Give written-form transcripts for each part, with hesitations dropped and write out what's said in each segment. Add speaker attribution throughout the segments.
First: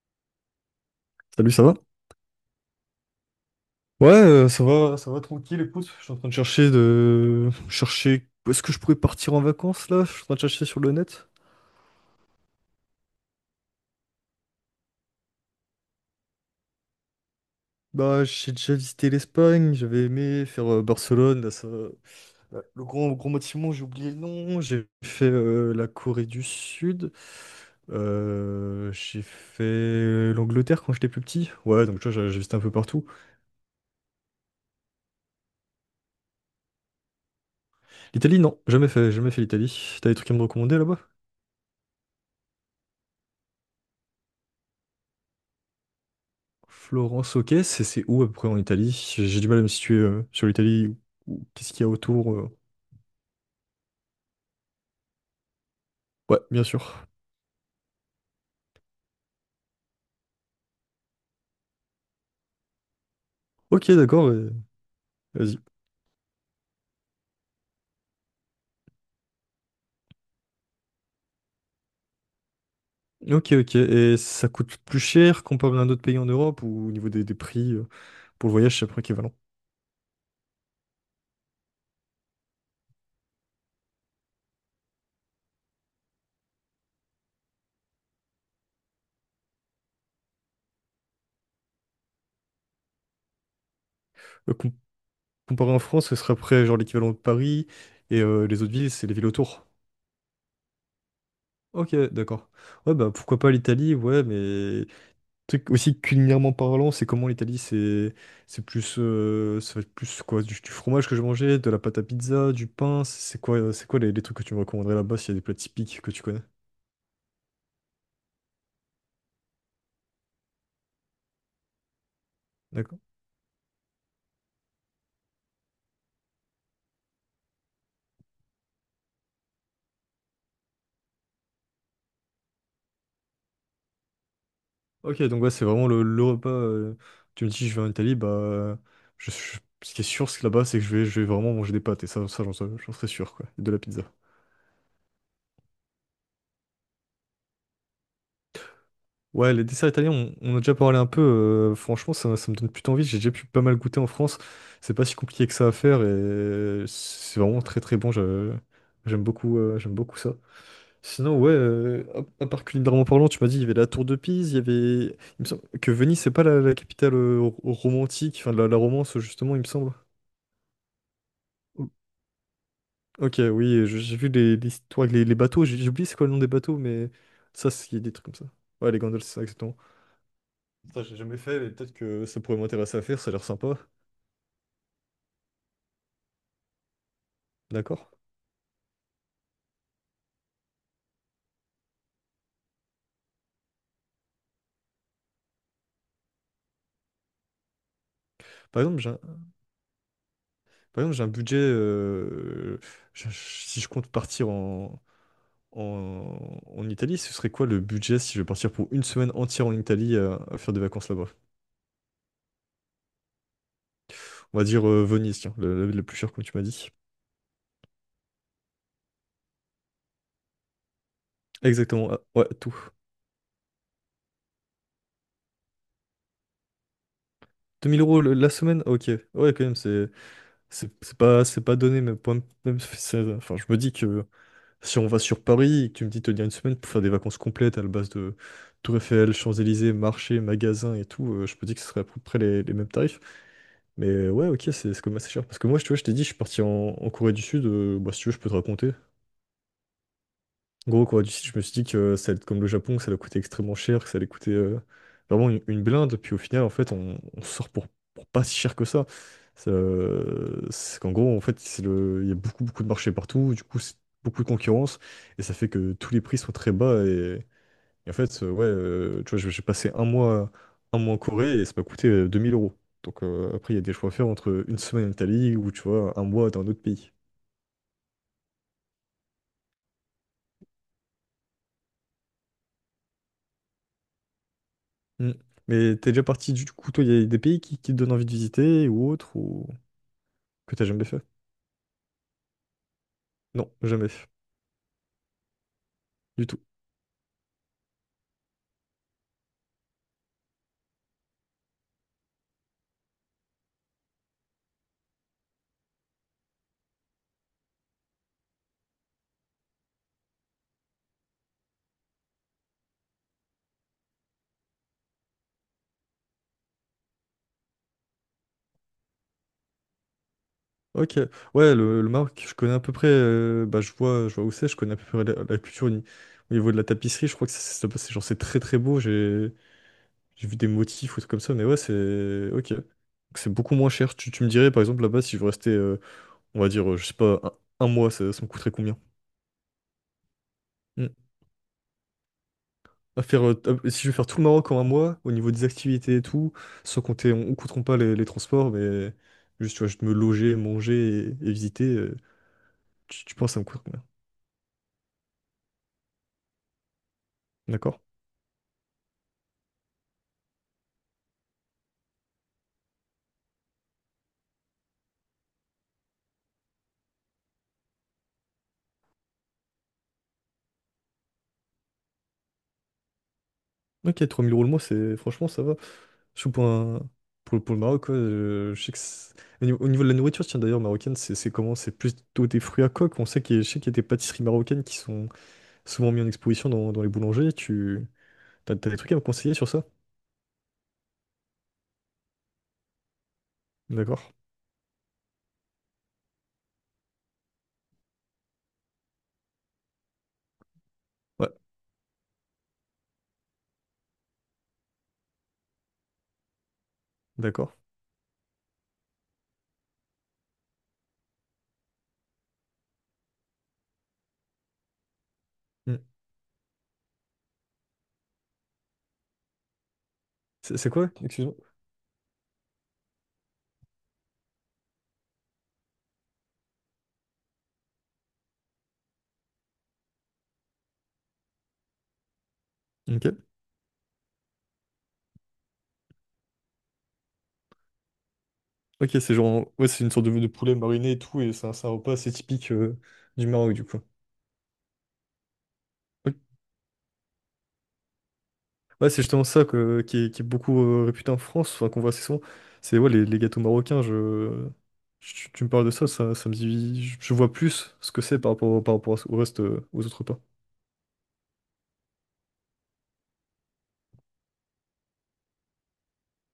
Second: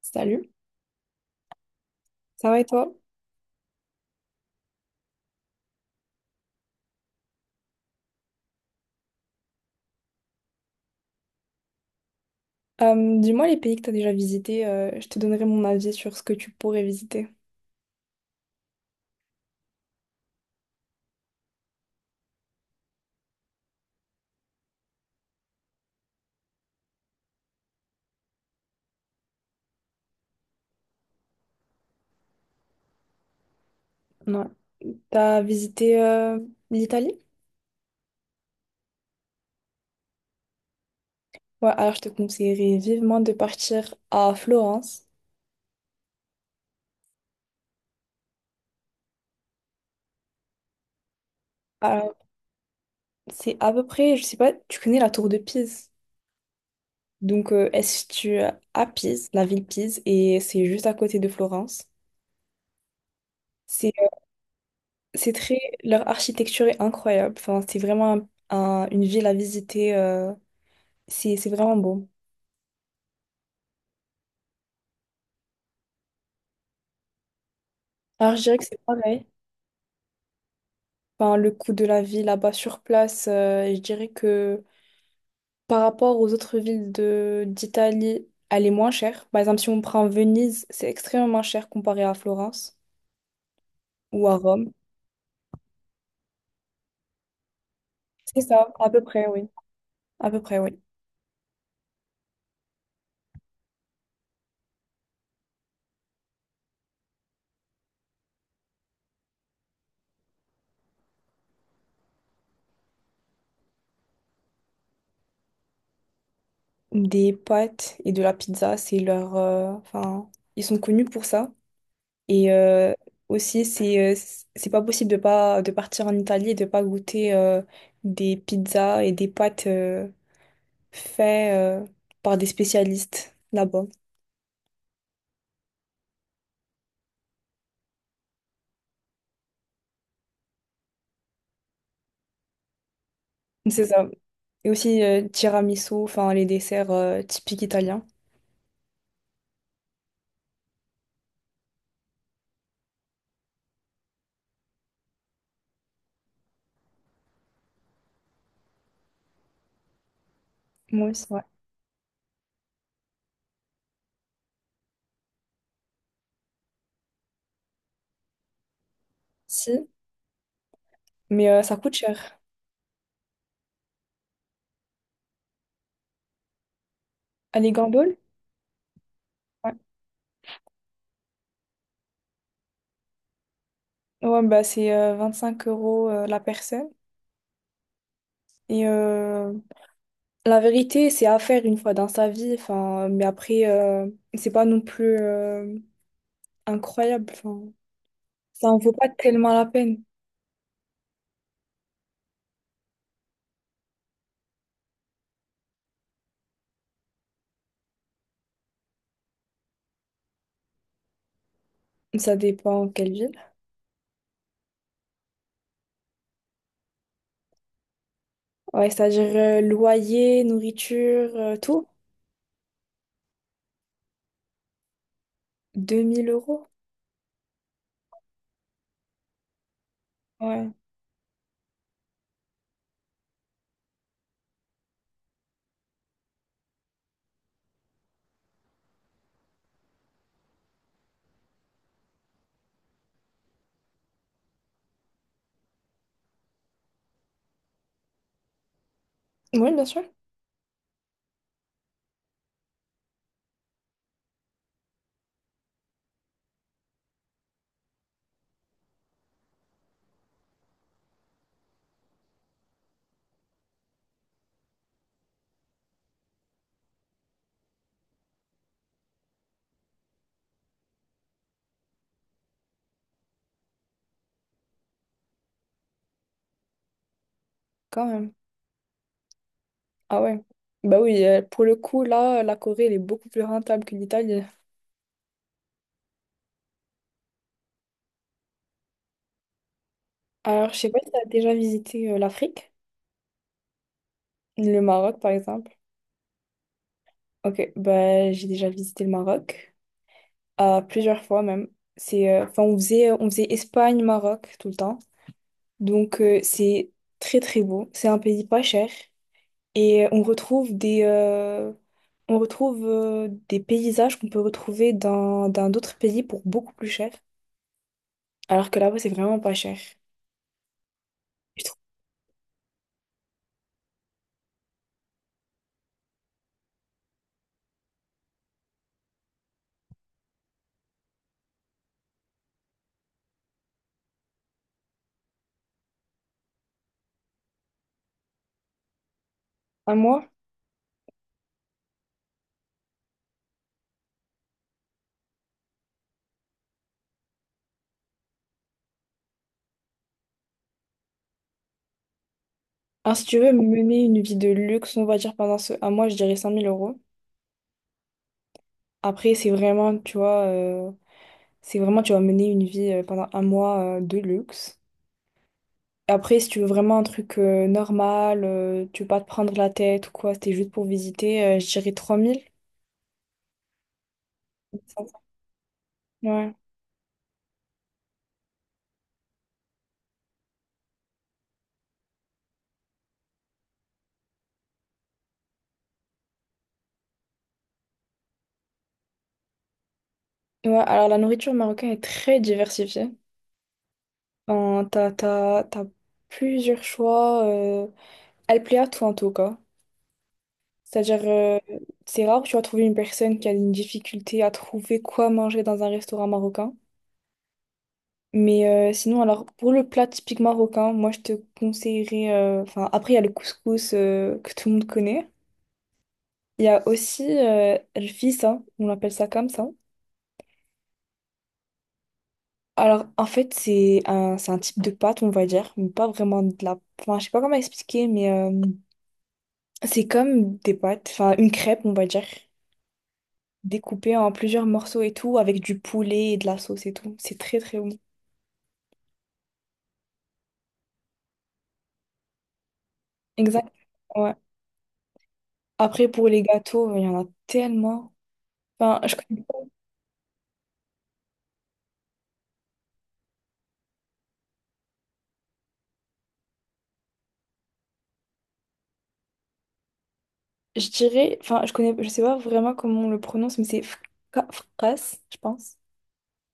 Speaker 1: Salut,
Speaker 2: Salut, ça va?
Speaker 1: ça va et toi?
Speaker 2: Ouais, ça va tranquille, écoute. Je suis en train de chercher où est-ce que je pourrais partir en vacances là? Je suis en train de chercher sur le net.
Speaker 1: Dis-moi les pays que tu as déjà visités, je te donnerai mon avis sur ce que tu pourrais visiter.
Speaker 2: Bah, j'ai déjà visité l'Espagne, j'avais aimé faire Barcelone, là, ça... là, le grand gros bâtiment, j'ai oublié le nom. J'ai fait la Corée du Sud. J'ai fait l'Angleterre quand j'étais plus petit. Ouais, donc tu vois, j'ai visité un peu partout.
Speaker 1: Ouais. T'as visité l'Italie?
Speaker 2: L'Italie, non, jamais fait, jamais fait l'Italie. T'as des trucs à me recommander là-bas?
Speaker 1: Ouais, alors je te conseillerais vivement de partir à Florence.
Speaker 2: Florence, ok, c'est où à peu près en Italie? J'ai du mal à me situer sur l'Italie. Ou Qu'est-ce qu'il y a
Speaker 1: Alors,
Speaker 2: autour?
Speaker 1: c'est à peu près, je sais pas, tu connais la tour de Pise.
Speaker 2: Ouais, bien sûr.
Speaker 1: Donc, elle se situe à Pise, la ville Pise, et c'est juste à côté de Florence.
Speaker 2: Ok,
Speaker 1: C'est
Speaker 2: d'accord,
Speaker 1: c'est très,
Speaker 2: vas-y.
Speaker 1: leur architecture est incroyable. Enfin, c'est vraiment une ville à visiter. C'est vraiment beau.
Speaker 2: Ok, ok. Et ça coûte plus cher comparé à un autre pays en Europe ou au niveau des prix
Speaker 1: Alors, je
Speaker 2: pour le
Speaker 1: dirais que c'est
Speaker 2: voyage, c'est à peu près
Speaker 1: pareil.
Speaker 2: équivalent.
Speaker 1: Enfin, le coût de la vie là-bas sur place, je dirais que par rapport aux autres villes de d'Italie, elle est moins chère. Par exemple, si on prend Venise, c'est extrêmement cher comparé à Florence ou à
Speaker 2: Euh,
Speaker 1: Rome.
Speaker 2: com- comparé en France, ce serait après genre l'équivalent de Paris et
Speaker 1: C'est
Speaker 2: les autres
Speaker 1: ça, à
Speaker 2: villes,
Speaker 1: peu
Speaker 2: c'est les villes
Speaker 1: près, oui.
Speaker 2: autour.
Speaker 1: À peu près, oui.
Speaker 2: Ok, d'accord. Ouais, bah pourquoi pas l'Italie, ouais, mais tu aussi culinairement parlant, c'est comment l'Italie? C'est plus ça va être plus quoi du fromage que je mangeais, de la pâte à pizza, du pain, c'est quoi les trucs que tu me recommanderais là-bas s'il y a des plats typiques que tu connais?
Speaker 1: Des pâtes et de la pizza, c'est leur... ils sont connus pour ça. Et
Speaker 2: D'accord.
Speaker 1: aussi, c'est pas possible de pas de partir en Italie et de pas goûter des pizzas et des pâtes. Fait euh, par des spécialistes là-bas.
Speaker 2: Ok, donc ouais, c'est vraiment le repas. Tu me dis je vais en Italie, bah je, je- ce qui est sûr c'est que là-bas, c'est que je vais vraiment manger des pâtes et ça j'en serais sûr quoi, et de la
Speaker 1: C'est
Speaker 2: pizza.
Speaker 1: ça. Et aussi tiramisu, enfin les desserts typiques italiens.
Speaker 2: Ouais, les desserts italiens, on a déjà parlé un peu. Franchement, ça me donne plutôt envie. J'ai déjà pu pas mal goûter en France. C'est pas si compliqué que ça à faire et c'est vraiment très très bon. J'aime beaucoup ça.
Speaker 1: Moi aussi,
Speaker 2: Sinon,
Speaker 1: ouais.
Speaker 2: ouais, à part culinairement parlant, tu m'as dit il y avait la tour de Pise, il y avait. Il me semble que Venise, c'est pas la capitale romantique, enfin de la romance justement, il me
Speaker 1: Si,
Speaker 2: semble.
Speaker 1: mais ça
Speaker 2: O-
Speaker 1: coûte cher.
Speaker 2: Ok, oui, j'ai vu l'histoire avec les bateaux. J'ai oublié c'est quoi le nom des bateaux, mais
Speaker 1: À
Speaker 2: ça,
Speaker 1: les
Speaker 2: c'est des
Speaker 1: gamboles?
Speaker 2: trucs comme ça. Ouais, les gondoles, c'est ça, exactement.
Speaker 1: Ouais.
Speaker 2: Ça, j'ai jamais fait, mais peut-être que ça pourrait m'intéresser à faire, ça a l'air sympa.
Speaker 1: Ouais, bah c'est 25 € la personne.
Speaker 2: D'accord.
Speaker 1: Et la vérité, c'est à faire une fois dans sa vie. Enfin, mais après, c'est pas non plus incroyable. Enfin, ça en
Speaker 2: Par
Speaker 1: vaut
Speaker 2: exemple,
Speaker 1: pas
Speaker 2: j'ai un,
Speaker 1: tellement la peine.
Speaker 2: Par exemple, j'ai un budget. Si je compte partir en Italie, ce serait quoi le budget si je vais partir pour une semaine entière en Italie à faire des vacances là-bas?
Speaker 1: Ça dépend quelle ville.
Speaker 2: On va dire Venise, tiens, le plus cher, comme tu m'as dit.
Speaker 1: Ouais, c'est-à-dire loyer, nourriture, tout.
Speaker 2: Exactement, ah, ouais, tout.
Speaker 1: Deux mille euros?
Speaker 2: Deux mille euros la semaine? Ok. Ouais, quand même, c'est
Speaker 1: Ouais.
Speaker 2: c'est c'est pas, c'est pas donné, mais même, enfin, je me dis que. Si on va sur Paris et que tu me dis de tenir une semaine pour faire des vacances complètes à la base de Tour Eiffel, Champs-Élysées, marché, magasin et tout, je peux dire que ce serait à peu près les mêmes tarifs. Mais ouais, ok, c'est quand même assez cher. Parce que moi, tu vois, je t'ai dit, je suis parti en Corée du Sud. Bah, si tu veux, je peux te raconter.
Speaker 1: Oui, bien sûr,
Speaker 2: Gros quoi, du style, je me suis dit que ça allait être comme le Japon, que ça allait coûter extrêmement cher, que ça allait coûter vraiment une blinde, puis au final en fait on sort pour pas si cher que ça. C'est qu'en gros en fait il y a beaucoup beaucoup de marchés partout, du coup c'est beaucoup de concurrence, et ça fait que tous les prix sont très bas, et en fait ouais, tu vois, j'ai passé un mois en Corée et ça m'a coûté 2 000 euros. Donc après il y a des choix à faire entre une semaine en Italie ou tu vois un mois dans un autre pays.
Speaker 1: quand même. Ah ouais. Bah oui, pour le coup, là, la Corée, elle est beaucoup plus rentable que l'Italie.
Speaker 2: Mm. Mais t'es déjà parti du coup, toi, il y a des pays qui te donnent envie de visiter ou autre, ou
Speaker 1: Alors,
Speaker 2: que
Speaker 1: je
Speaker 2: t'as
Speaker 1: sais pas
Speaker 2: jamais
Speaker 1: si tu
Speaker 2: fait?
Speaker 1: as déjà visité l'Afrique,
Speaker 2: Non, jamais fait,
Speaker 1: le Maroc, par exemple.
Speaker 2: du tout.
Speaker 1: Ok, bah j'ai déjà visité le Maroc, plusieurs fois même. C'est, enfin, on faisait Espagne-Maroc tout le temps. Donc, c'est très, très beau. C'est un pays pas cher. Et on retrouve des paysages qu'on peut retrouver dans d'autres pays pour beaucoup plus cher. Alors que là-bas, c'est vraiment pas cher.
Speaker 2: Ok,
Speaker 1: Je
Speaker 2: ouais,
Speaker 1: trouve
Speaker 2: le Maroc, je connais à peu près, bah, je vois, où c'est, je connais à peu près la culture au ni- au niveau de la tapisserie, je crois que c'est genre c'est très très beau, j'ai vu des motifs ou trucs comme ça, mais ouais, c'est ok. Donc, c'est beaucoup moins cher. Tu me dirais par exemple là-bas si je veux rester, on va dire, je sais pas, un mois, ça me coûterait combien?
Speaker 1: un mois.
Speaker 2: À faire, si je veux faire tout le Maroc en un mois, au niveau des activités et tout, sans compter, on ne compteront pas les transports, mais juste, tu vois, juste me loger, manger et visiter,
Speaker 1: Alors, si
Speaker 2: tu
Speaker 1: tu
Speaker 2: penses
Speaker 1: veux
Speaker 2: que ça me coûte combien?
Speaker 1: mener une vie de luxe, on va dire pendant ce un mois, je dirais 5000 euros.
Speaker 2: D'accord?
Speaker 1: Après, c'est vraiment, tu vois, c'est vraiment, tu vas mener une vie pendant un mois de luxe. Après, si tu veux vraiment un truc normal, tu veux pas te prendre la tête ou quoi, c'était juste pour visiter, je dirais 3000.
Speaker 2: Ok, 3 000 euros le mois, c'est, franchement, ça va. Surtout
Speaker 1: Ouais.
Speaker 2: pour le Maroc, quoi, je sais que au niveau de la nourriture, tiens, d'ailleurs, marocaine, c'est comment? C'est plutôt des fruits à coque. On sait qu'il y, a- je sais qu'il y a des pâtisseries marocaines qui sont souvent mises en exposition dans les boulangers. T'as des trucs à me conseiller sur ça?
Speaker 1: Ouais, alors la nourriture marocaine est très diversifiée.
Speaker 2: D'accord?
Speaker 1: T'as plusieurs choix. Elle plaît à tout en tout cas. C'est-à-dire,
Speaker 2: Ouais,
Speaker 1: euh, c'est rare que tu vas trouver une personne qui a une difficulté à trouver quoi manger dans un restaurant marocain.
Speaker 2: d'accord.
Speaker 1: Mais sinon, alors, pour le plat typique marocain, moi, je te conseillerais... après, il y a le couscous que tout le monde connaît.
Speaker 2: Hmm.
Speaker 1: Il y a aussi le fissa, on appelle ça comme ça.
Speaker 2: C'est quoi? Excuse-moi.
Speaker 1: Alors, en fait, c'est un type de pâte, on va dire, mais pas vraiment de la... Enfin, je sais pas comment expliquer, mais c'est comme des pâtes, enfin, une crêpe, on va dire.
Speaker 2: Ok.
Speaker 1: Découpé en plusieurs morceaux et tout, avec du poulet et de la sauce et tout. C'est très très bon.
Speaker 2: Ok, c'est genre, ouais, c'est une sorte de poulet mariné et tout, et c'est un repas assez typique du
Speaker 1: Exact,
Speaker 2: Maroc, du coup.
Speaker 1: ouais. Après, pour
Speaker 2: Ok.
Speaker 1: les gâteaux, il y en a tellement. Enfin,
Speaker 2: Ouais,
Speaker 1: je
Speaker 2: c'est
Speaker 1: connais
Speaker 2: justement
Speaker 1: pas-
Speaker 2: ça qui est beaucoup réputé en France, enfin, qu'on voit assez souvent. C'est ouais, les gâteaux marocains, tu me parles de ça, ça, me dit, je vois plus ce que c'est par rapport au reste, aux autres repas.
Speaker 1: je dirais, enfin, je connais, je sais pas vraiment comment on le prononce, mais c'est fkas, je pense.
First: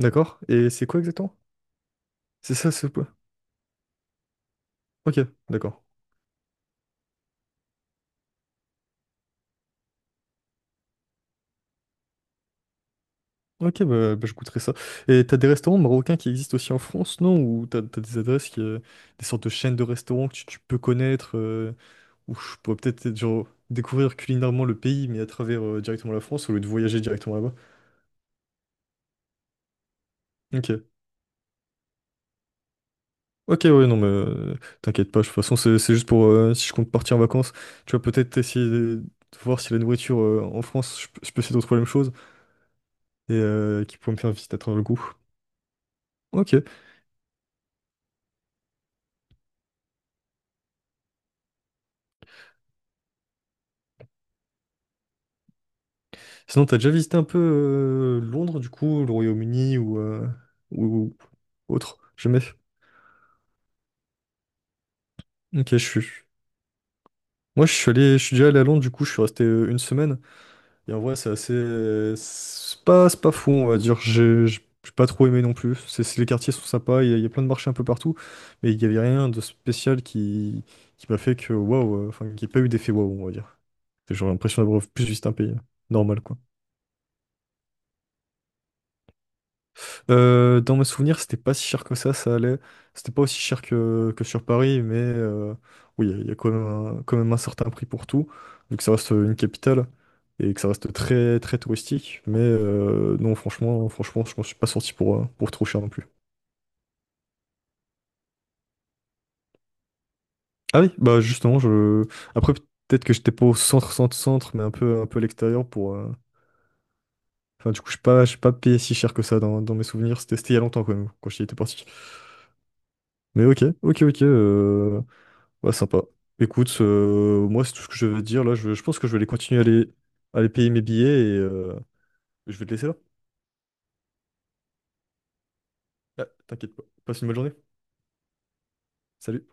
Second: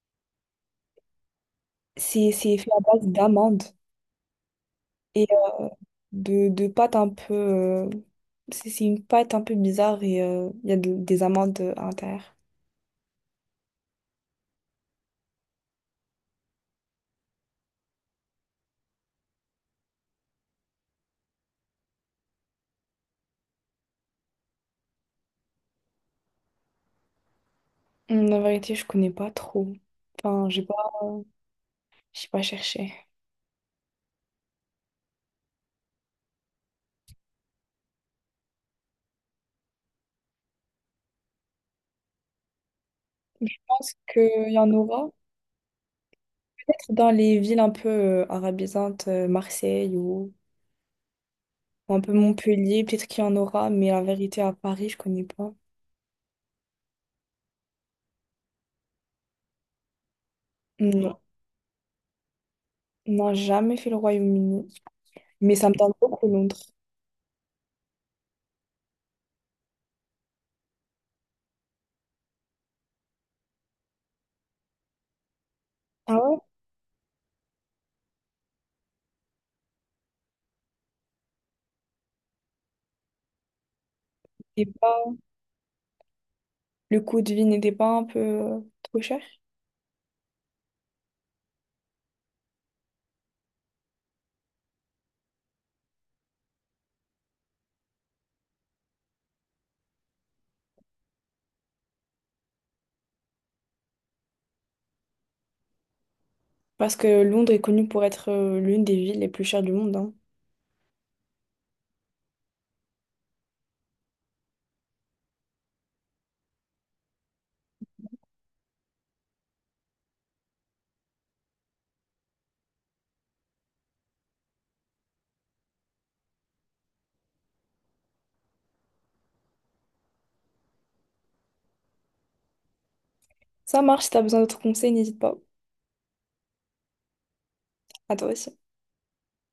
Speaker 2: D'accord? Et c'est quoi exactement?
Speaker 1: C'est
Speaker 2: C'est
Speaker 1: c'est fait
Speaker 2: ça,
Speaker 1: à
Speaker 2: ce
Speaker 1: base
Speaker 2: plat?
Speaker 1: d'amandes
Speaker 2: Ok,
Speaker 1: et
Speaker 2: d'accord.
Speaker 1: de pâte un peu. C'est une pâte un peu bizarre et il y a des amandes à l'intérieur.
Speaker 2: Ok, bah, bah, je goûterai ça. Et t'as des restaurants marocains qui existent aussi en France, non? Ou t'as des adresses, des sortes de chaînes de restaurants que tu peux connaître? Où je pourrais peut-être genre, découvrir culinairement le pays, mais à travers directement la France, au lieu de voyager directement là-bas.
Speaker 1: La vérité, je connais pas trop. Enfin, j'ai pas.
Speaker 2: Ok.
Speaker 1: euh, J'ai pas cherché. Je
Speaker 2: Ok, ouais, non, mais t'inquiète pas, de toute façon, c'est juste pour si je compte partir en vacances, tu vas peut-être essayer de voir si la nourriture en France, je peux essayer de trouver la même chose et
Speaker 1: pense
Speaker 2: qui pourrait me faire
Speaker 1: qu'il
Speaker 2: visiter
Speaker 1: y
Speaker 2: à
Speaker 1: en
Speaker 2: travers le
Speaker 1: aura.
Speaker 2: goût. Ok.
Speaker 1: Peut-être dans les villes un peu arabisantes, Marseille ou un peu Montpellier, peut-être qu'il y en aura, mais la vérité, à Paris, je connais pas.
Speaker 2: Sinon, t'as déjà visité un peu Londres, du coup, le Royaume-Uni ou,
Speaker 1: Non,
Speaker 2: ou ou autre? Jamais.
Speaker 1: n'a jamais fait le Royaume-Uni. Mais ça
Speaker 2: Ok,
Speaker 1: me
Speaker 2: je
Speaker 1: tente
Speaker 2: suis.
Speaker 1: beaucoup Londres.
Speaker 2: Moi, je suis déjà allé à Londres, du coup, je suis resté une semaine. Et en vrai, c'est assez. C'est pas fou, on va dire. J'ai pas trop aimé non plus.
Speaker 1: Ah
Speaker 2: Les
Speaker 1: ouais?
Speaker 2: quartiers sont sympas, il y a plein de marchés un peu partout, mais il y avait rien de spécial qui m'a fait que waouh, enfin, qu'il n'y ait pas eu d'effet waouh, on va dire. J'ai l'impression
Speaker 1: Et
Speaker 2: d'avoir
Speaker 1: pas...
Speaker 2: plus visité un pays normal, quoi.
Speaker 1: Le coût de vie n'était pas un peu trop cher?
Speaker 2: Dans mes souvenirs, c'était pas si cher que ça allait. C'était pas aussi cher que sur Paris, mais oui, il y a quand même un certain prix pour tout, vu que ça reste une capitale et que ça reste très très touristique. Mais non, franchement, franchement, je m'en suis pas sorti pour trop cher non plus.
Speaker 1: Parce que Londres est connue pour être l'une des villes les plus chères du monde, hein.
Speaker 2: Ah oui, bah justement. Après peut-être que j'étais pas au centre, centre, centre, mais un peu à l'extérieur pour. Enfin, du coup, je n'ai pas, j'ai pas payé si cher que ça dans mes souvenirs. C'était il y a longtemps quand même, quand j'y étais parti. Mais ok, ok, ok. Ouais, sympa. Écoute, moi, c'est tout ce que je veux dire. Là, je pense que je vais aller continuer à aller, payer mes billets et je vais te laisser là.
Speaker 1: Ça marche, si t'as besoin d'autres conseils, n'hésite pas.
Speaker 2: Ah, t'inquiète pas. Passe une bonne journée.
Speaker 1: À toi aussi.
Speaker 2: Salut.